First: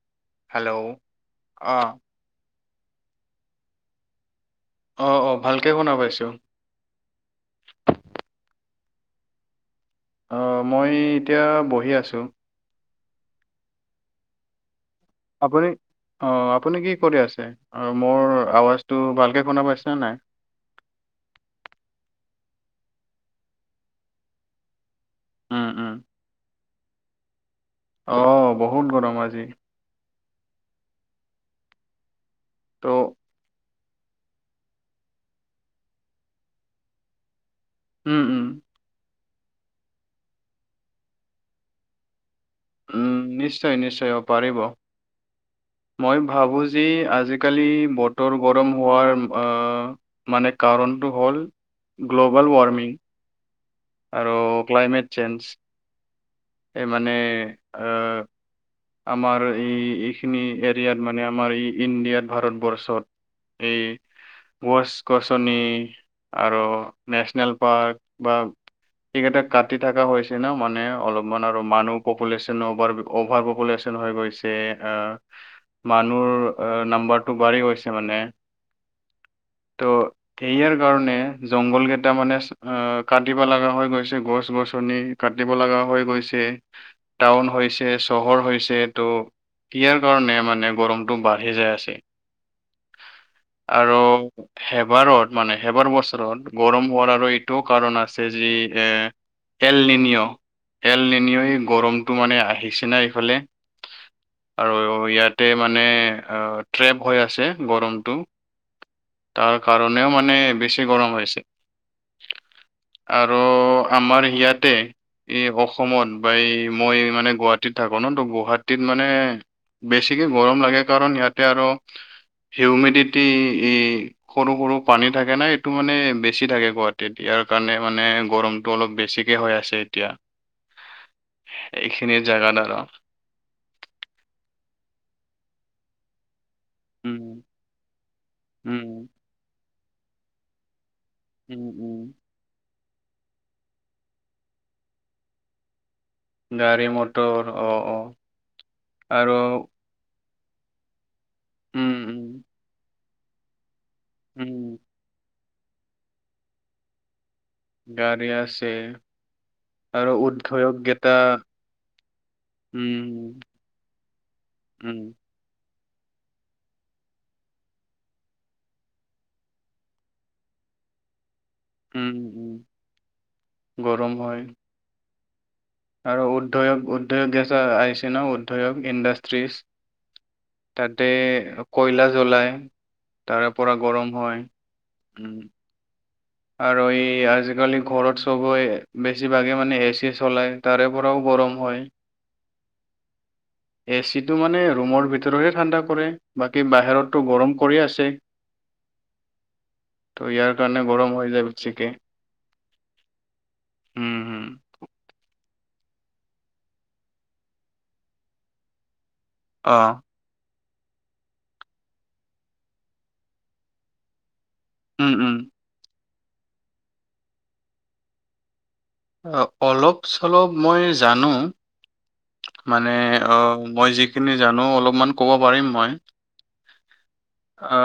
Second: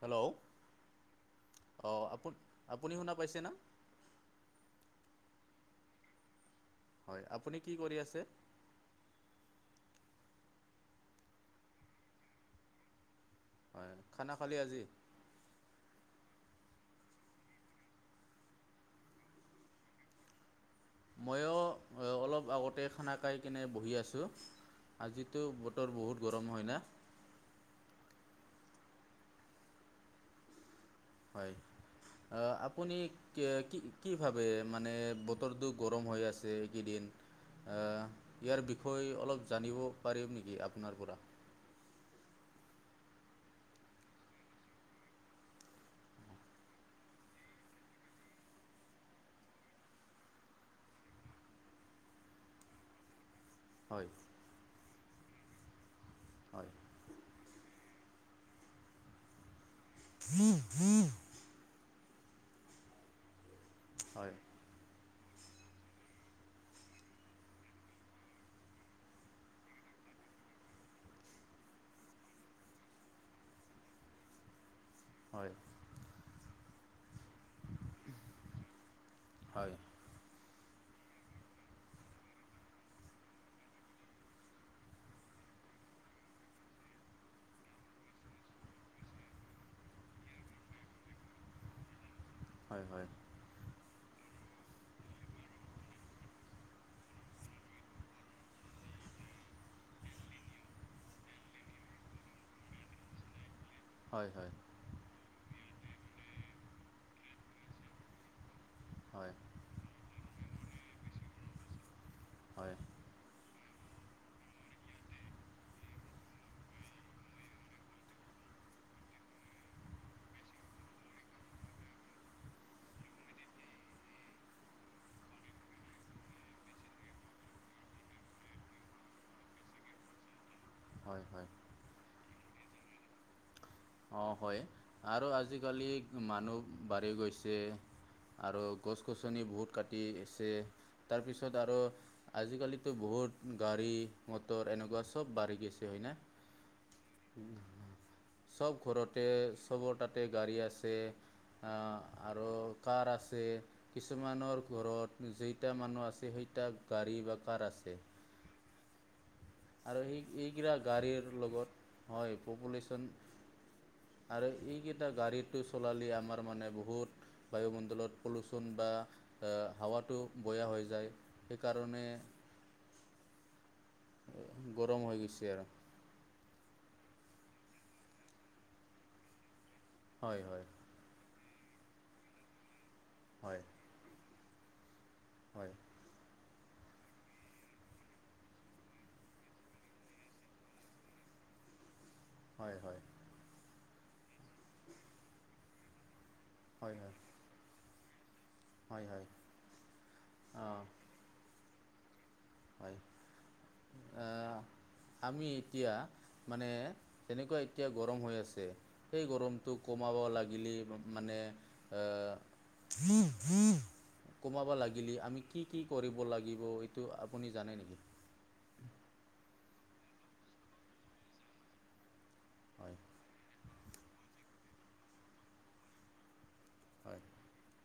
Hello hello আহ অঁ আপু আপুনি শুনা পাইছে ন অঁ অঁ ভালকৈ শুনা পাইছোঁ হয় আপুনি কি কৰি আছে অ মই এতিয়া বহি আছো হয় খানা খালি আজি আপুনি অঁ আপুনি কি কৰি আছে আৰু মোৰ আৱাজটো ভালকৈ শুনা পাইছেনে নাই ময়ো অলপ আগতে খানা খাই কিনে বহি আছোঁ আজিতো উম বতৰ বহুত গৰম হয় ন আহ বহুত গৰম আজি হয় আপুনি ত' কি কি ভাবে মানে বতৰটো গৰম হৈ আছে এইকেইদিন উম আহ উম ইয়াৰ বিষয়ে অলপ জানিব পাৰিম নেকি আপোনাৰ পৰা উম নিশ্চয় নিশ্চয় অ পাৰিব মই ভাবোঁ যে আজিকালি বতৰ গৰম হোৱাৰ আ মানে কা কাৰণটো হ'ল গ্ল'বাল ৱাৰ্মিং হয় আৰু ক্লাইমেট চেঞ্জ হয় মানে আহ আমাৰ এই এইখিনি এৰিয়াত মানে আমাৰ এই ইণ্ডিয়াত ভাৰতবৰ্ষত এই হয় ৱছ গছনি আৰু নেশচনেল পাৰ্ক বা সকেইটা কাটি থকা হৈছে ন মানে অলপমান আৰু মানুহ পপুলেশ্যন অভাৰ অভাৱ পপুলেশ্যন হৈ গৈছে আহ হয় মানুহ নাম্বাৰটো বাঢ়ি গৈছে মানে হয় থেৰিয়াৰ কাৰণে জংঘল কেইটা মানে আহ কাটিব লাগা হৈ গৈছে। গছ গছনি কা কাতিব লগা হৈ গৈছে। টাউন হৈছে চহৰ হৈছে ত' ইয়াৰ কাৰণে মানে গৰমটো বাঢ়ি যায় আছে। হয় হয়। আৰু সেবাৰত মানে সেবাৰ বছৰত গৰম হোৱাৰ আৰু এইটোও কাৰণ আছে যি এ এল নিনিঅ এল নিনিঅ। এ গৰমটো মানে আহিছে নাই ফালে হয় হয় আৰু ইয়াতে মানে অ থেপ হয় আছে গৰমটো। হয় তাৰ কাৰণেও মানে বেছি গৰম হৈছে। হয় আৰু আমাৰ ইয়াতে এই অসমত বা এই মই মানে গুৱাহাটীত থাকো ন ত গুৱাহাটীত মানে বেছিকে গৰম লাগে কাৰণ ইয়াতে আৰু হিউমিডিটি ই সৰু সৰু পানী থাকে না এইটো মানে বেছি থাকে গুৱাহাটীত এতিয়া। তাৰ কাৰণে মানে গৰমটো অলপ বেছিকে হৈ আছে এতিয়া। হয় হয় এইখিনি জাগা দ্বাৰা। অ হয় আৰু আজিকালি মানুহ বাঢ়ি উম গৈছে আৰু উম গছ গছনি বহুত কাটি আছে। তাৰ পিছত উম আৰু উম আজিকালিতো বহুত গাড়ী, মটৰ এনেকুৱা চব বাঢ়ি গৈছে। হয়নে গাড়ী মটৰ অ অ। চব ঘৰতে আৰু চবৰ তাতে গাড়ী আছে। আ উম উম আৰু কাৰ আছে উম কিছুমানৰ ঘৰত যেইটা মানুহ আছে সেইটা গাড়ী বা কাৰ আছে গাড়ী আছে। আৰু সেই এইকেইটা উদ্যোগ কেইটা গাড়ীৰ লগত হয় পপুলেশ্যন উম আৰু উম এইকেইটা গাড়ীটো চলালি আমাৰ মানে বহুত বায়ুমণ্ডলত পলুচন বা আ হাৱাটো বৈ বৈ যায়। সেইকাৰণে উম উম গৰম হয়। গৰম হৈ গৈছে আৰু আৰু উদধয়ক উদধয়ক গেছ আহিছে ন। উদধয়ক ইণ্ডাষ্ট্ৰিজ। হয় হয় তাতে কয়লা জ্বলায়, তাৰে হয় পৰা গৰম হয়। উম, হয়। আৰু এই আজিকালি ঘৰত সবেই বেছিভাগে মানে এ চি চলাই তাৰে পৰাও গৰম হয়। হয় হয়। এ চি টো মানে ৰুমৰ ভিতৰতহে ঠাণ্ডা কৰে বাকী হয় হয় বাহিৰতটো গৰম কৰি আছে। হয় হয় ত ইয়াৰ অঁ কাৰণে গৰম হৈ যায় বেছিকে। হয়। উম, আ হুম। আমি এতিয়া মানে তেনেকুৱা এতিয়া গৰম হৈ আছে। সেই গৰমটো অ', কমাব লাগিলে মানে আহ কমাব উম, লাগিলি উম। আমি কি কি কৰিব লাগিব এইটো আপুনি জানে নেকি? অলপ চলপ মই জানো। হয় মানে অ মই যিখিনি জানো অলপমান ক'ব পাৰিম মই। হয়। অ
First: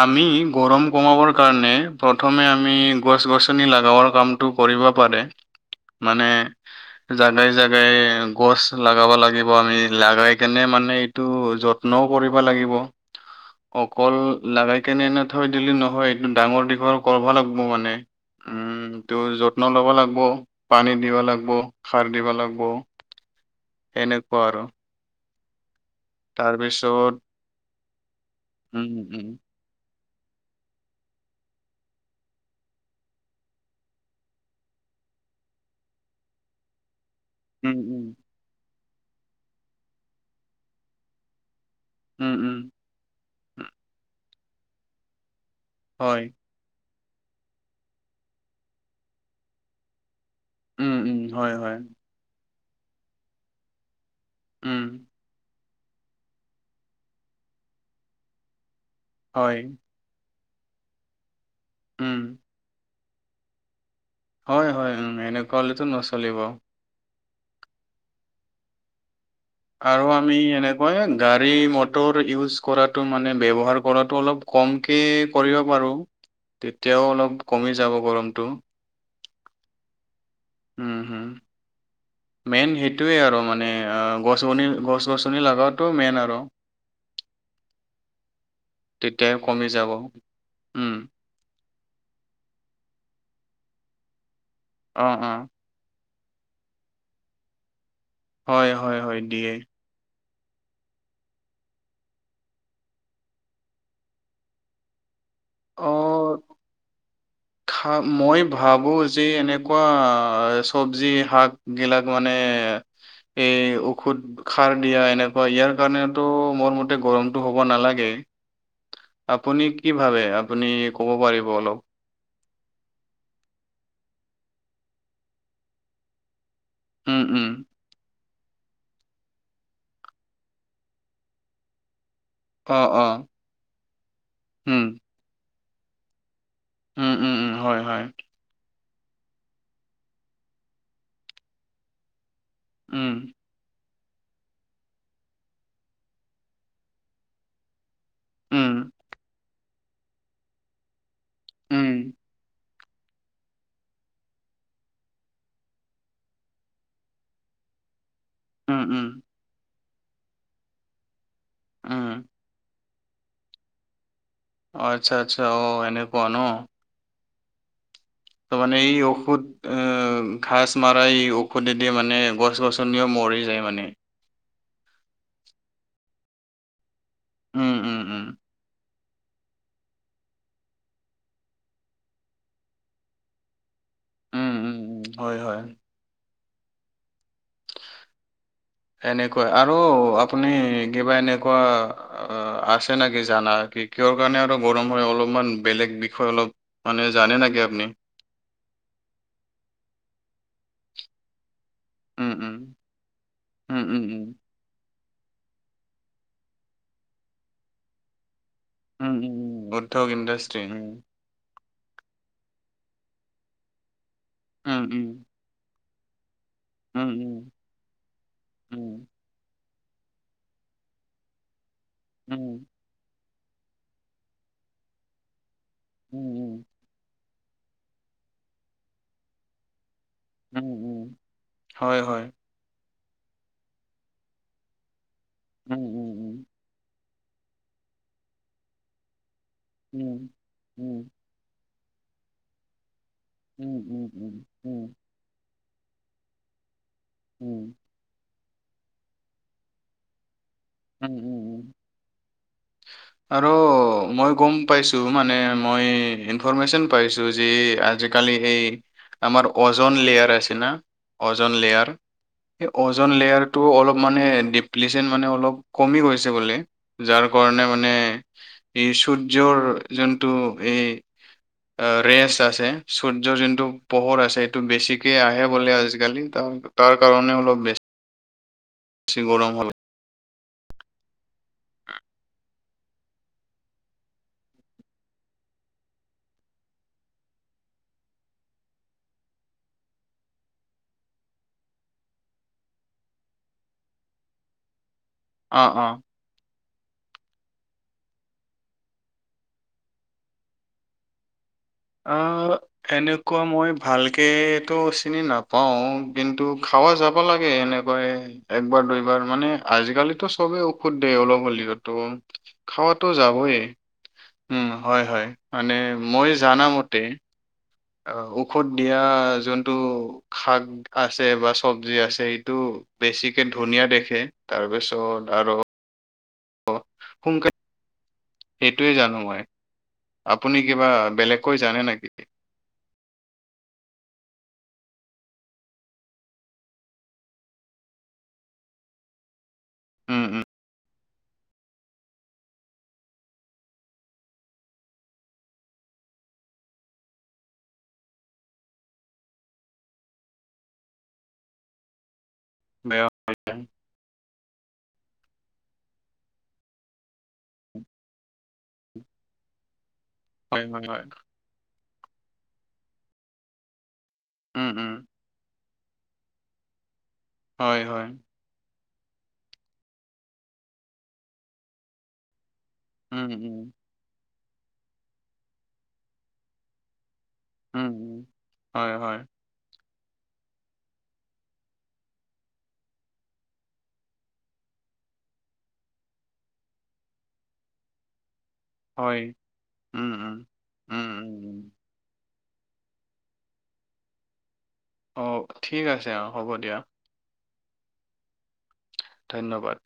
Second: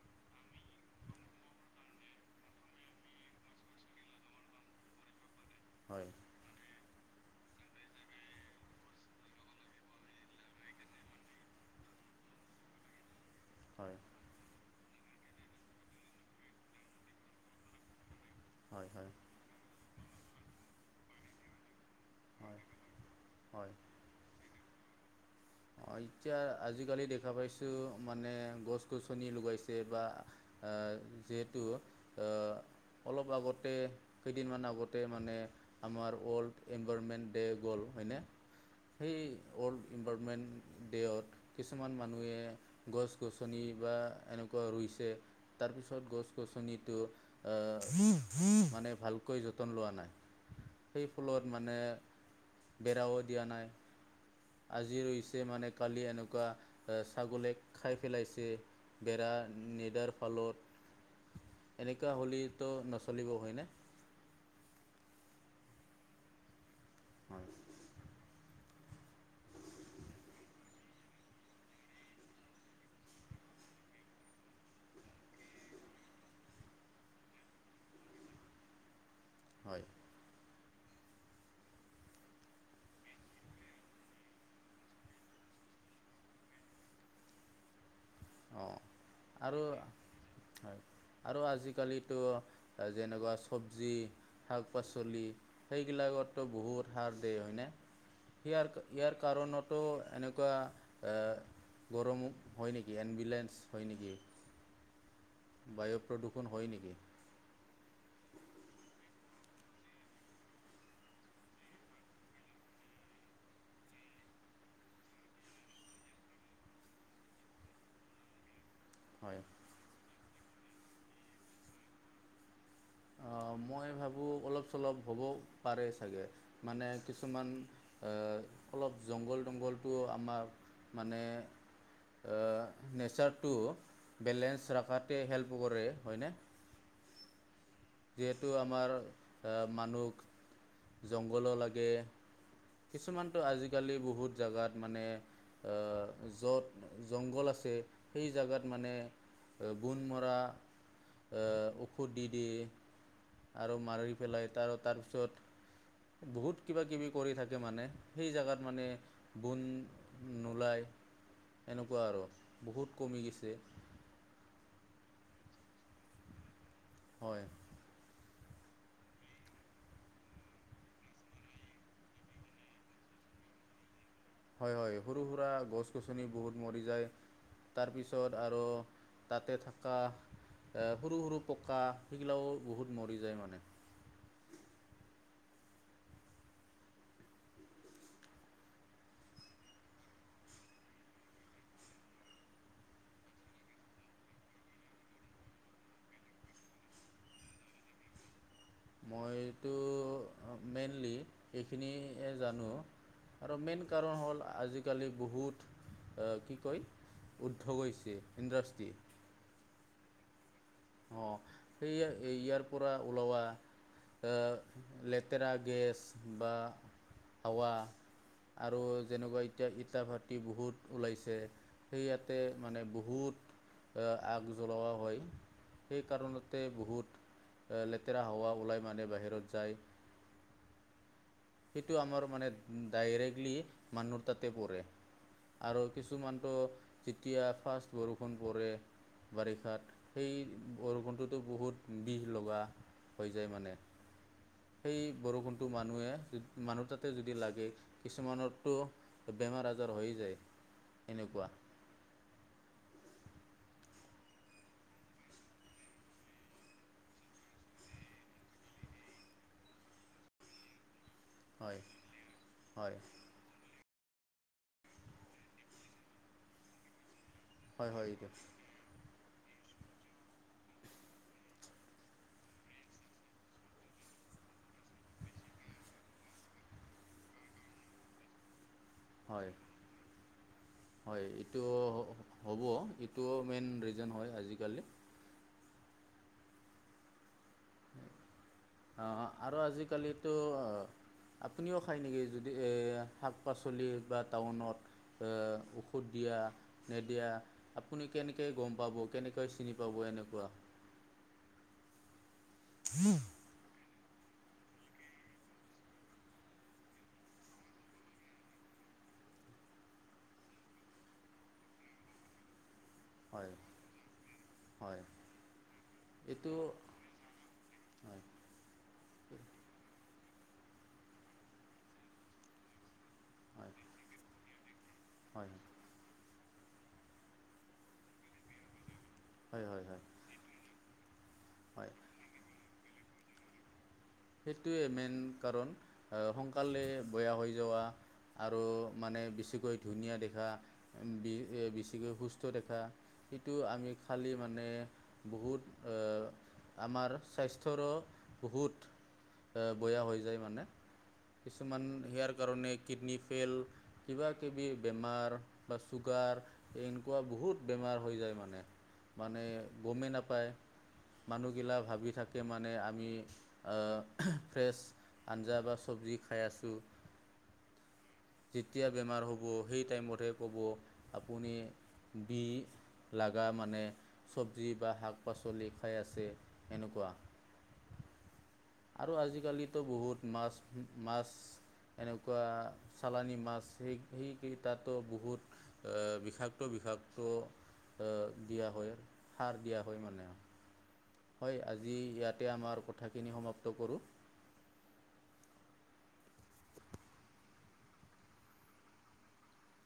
আমি গৰম কমাবৰ কাৰণে প্ৰথমে আমি গছ গছনি লাগাবৰ কাম কৰিব পাৰে। হয় মানে জাগাই জাগাই গছ লগাব লাগিব আমি লাগাই কেনে মানে এইটো যত্নও কৰিব লাগিব। [unintelligible] অকল লগাই কেনে এনে থৈ দিলি নহয়। এইটো ডাঙৰ দীঘৰ কৰাব লাগব মানে। হয় উম হয়। ত যত্ন লব লাগব। পানী দিব লাগব। সাৰ দিব হয়। লাগিব হয়। সেনেকুৱা আৰু অ এতিয়া আজিকালি তাৰপিছত দেখা পাইছো মানে গছ উম গছনি উম লগাইছে বা আহ যিহেতু অহ অলপ আগতে কেইদিনমান আগতে মানে আমাৰ অল্ড এনভাৰনমেণ্ট। ডে' উম গ'ল হয়নে উম সেই ৱৰ্ল্ড ইনভাইৰণমেণ্ট ডে'য়ত কিছুমান মানুহে উম উম গছ গছনি বা এনেকুৱা ৰুইছে তাৰপিছত হয় গছ গছনিটো আহ মানে ভালকৈ যতন লোৱা নাই। উম সেই উম ফলত হয় মানে হয় বেৰাও দিয়া নাই উম আজি ৰৈছ মানে কালি এনেকুৱা ছাগলীয়েক খাই পেলাইছে বেৰা হয় নিদাৰ ফালত এনেকুৱা উম হ'লেতো নচলিব হয়নে। হয় হয় এনেকুৱা হলেতো নচলিব। হয় আৰু আমি এনেকুৱাই গাড়ী মটৰ ইজ কৰাটো মানে ব্যৱহাৰ কৰা অলপ ক- কমকৈ কৰিব পাৰোঁ তেতিয়াও অলপ কমি যাব গৰমটো হয়। উম হম মেইন সেইটোৱে আৰু মানে গছনি গছ গছনি লগাটো মেইন আৰু অ তেতিয়া আৰু কমি যাব হয় উম আৰু আজিকালিতো যেনেকুৱা চ চবজি শাক অ পাচলি অ সেইবিলাকতো বহুত সাৰ দিয় হয়নে। ইয়াৰ হয় হয় হয় ইয়াৰ দিয়ে কাৰণতো এনেক- কুৱা গৰম হয় নেকি এম্বুলেঞ্চ হয় নেকি? অ বায়ু প্ৰদূষণ হয় নেকি? মই ভাবোঁ যে এনেকুৱা চব্জি শাক গেলা গনে এ ঔষধ খাৰ দিয়া এনেকুৱা ইয়াৰ কাৰণেতো মোৰ মতে গৰমতটো হব নালাগে। [inaudible] হয় আপুনি কি ভাবে আপুনি ক'ব পাৰিব অলপ। অ মই ভাবো অলপ চলপ হ'ব পাৰে চাগে। মানে উম, উম। কিছুমান এ অলপ জংঘল তংঘলটো আমাৰ মানে অ', অ', নেচাৰটো বেলেঞ্চ উম, ৰখাতে হেল্প কৰে হয়নে। উম উম উম হয়। হয়। যিহেতু আমাৰ মানুহক জংঘল লাগে। উম, কিছুমানটো আজিকালি বহুত জেগাত মানে যত জংঘল আছে, সেই উম, জাগাত মানে গুণ মৰা উম, ঔষধ দি দি আৰু মাৰি পেলাই তাৰ তাৰপিছত বহুত কিবা কিবি কৰি থাকে মানে সেই জেগাত উম, মানে উম, বন নোলায় উম। এনেকুৱা আৰু বহুত কমি গিছে। আচ্ছা আচ্ছা অ সেনেকুৱা ন। হয়। ত মানে এই ঔষধ আহ ঘাঁচ মাৰাই এই ঔষধেদি মানে গছ গছনি ম- মৰি যায় মানে। হয় হয় সৰু সুৰা গছ গছনি বহুত মৰি যায়। উম, উম, উম, তাৰপিছত আৰ তাতে থকা এ সৰু সৰু পকা সেইগিলাও বহুত মৰি যায় মানে। উম, উম, উম, হয় হয়। এনেকুৱা আৰু আপুনি কিবা এনেকুৱা আছে নে কি জানা। কি কিহৰ কাৰণে আৰু গৰম হয় অলপমান বেলেগ বিষয়ে অলপ মানে জানে নেকি আপনি। মইতো মেইনলি এইখিনিয়ে উম উম জানো আৰু মেইন উম উম উম উম কাৰণ হ'ল আজি আজিকালি বহুত কি কয় উদ্ধ হৈছে। ইণ্ডাষ্ট্ৰী উম! উম! উদ্যোগ ইণ্ডষ্ট্ৰ্ৰী উ সেয়া ইয়াৰ পৰা ওলোৱা উম লেতেৰা গেছ। বা উম উম হাৱা আৰু উম যেনেকৈ এতিয়া ইটা ভাটি বহুত ওলাইছে উম সেইয়াতে মানে বহুত এ আগ জলোৱা হয় সেই উম উম উম কাৰণতে বহুত লেতেৰা হাৱা ওলাই মানে বাহিৰত যায়। উম উম সেইটো হয় আমাৰ হয় মানে ডাইৰেক্টলি মানুহৰ তাতে পৰে। আৰু উম উম উম কিছুমানতো যেতিয়া ফাৰ্ষ্ট বৰষুণ পৰে বাৰিষাত উম সেই উম বৰষুণটোতো বহুত বিষ লগা। হৈ যায় মানে, উম উম উম উম সেই বৰষুণ মানুহে মানুহ তাতে যদি উম লাগে কিছুমানৰ বেমাৰ আজাৰ হৈ যায়। উম! উম! এনেকুৱা উম! আৰু মই গম পাইছোঁ মানে মই ইনফৰমেশচন পাইছোঁ যে আজিকালি এই আমাৰ ওজন লেয়াৰ আছে না। ওজন হয় লেয়াৰ সেই হয় ওজন লেয়াৰটো অলপ মানে ডিপলিচন মানে অলপ কমি গৈছে বুলি যাৰ কাৰণে হয় মানে হয় এইটো ইচুত যৰ যোনটো এই অ ৰেচ আছে সূৰ্যৰ যোনটো পোহৰ আছে সেইটো বেছিকে আহে বোলে আজিকালি ত তাৰ কাৰণে অলপ বেছি বেছি হয় গৰম হল [inaudible] হয় এইটো হ'ব এইটোও মেইন ৰিজন হয় আজিকালি। অ আৰু আজিকালিতো আহ আপুনিও খায় নেকি যদি শাক -পাচলি বা টাউনত অ অ ঔষধ দিয়া। নিদিয়া আপুনি কেনেকৈ গম পাব কেনেকৈ চিনি পাব এনেকোৱা। অহ এনেকোৱা মই ভালকেটো চিনি নাপাও কিন্তু খাৱ যাব লাগে এনেকৈয়ে একবাৰ। দুইবাৰ মানে আজিকালিটো চবে ঔষুধ দিয় অলপ হ'লেওতো। খাবাতো হয় যাবয়ে উম হয় হয় মানে মই এইটো জানা মতে অ হয় ঔষধ দিয়া যোনটো। শাক আছে বা চবজি আছে সেইটো বেছিকে হয় ধুনীয়া দেখে তাৰ পিছত ত' হয় হয় আৰু। সোনকালে সেইটোৱে জানো। মই হয় হয় হয় আপুনি কিবা বেলেগকৈ জানে হয় নেকি? সেইটোৱে মেইন কাৰণ আহ সোনকালে বেয়া হৈ যোৱা। আৰু মানে বেছিকৈ ধুনীয়া উম উম দেখা। বেছিকৈ সুস্থ দেখা সেটো আমি খালী মানে বহুত আমাৰ স্বাস্থ্যৰো বহুত বেয়া হৈ যায় মানে কিছুমান হেয়াৰ কাৰণে বেয়া কিডনী হৈ ফেইল যায়। কিবা কিবা কিবি বেমাৰ বা চুগাৰ এনেকঝৱা বহুত বেমাৰ হৈ যায় মানে। মানে গমেই নাপায় হয় হয় হয় মানুহগিলা ভাবি থাকে মানে আমি উম ফ্ৰেছ উম আঞ্জা বা চব্জি খাই আছোঁ। হয় হয়। যেতিয়া বেমাৰ হ'ব সেই টাইমতেহে ক'ব আপুনি বি উম লগা উম মানে চব্জি বা শাক -পাচলি খাই আছে এনেকোৱা। উম। হয় আৰু হয় আজিকালিতো বহুত মাছ মাছ। এনেকোৱা চালানি মাছ সেই সেই কেইটাতো বহুত এ বিষাক্ত বিভাক্ত এ হয়। উম উম উম উম। হয় আজি। ইয়াতে আমাৰ কথাখিনি সমাপ্ত কৰোঁ। অ' ঠিক আছে, অ' হ'ব দিয়া। ধন্যবাদ।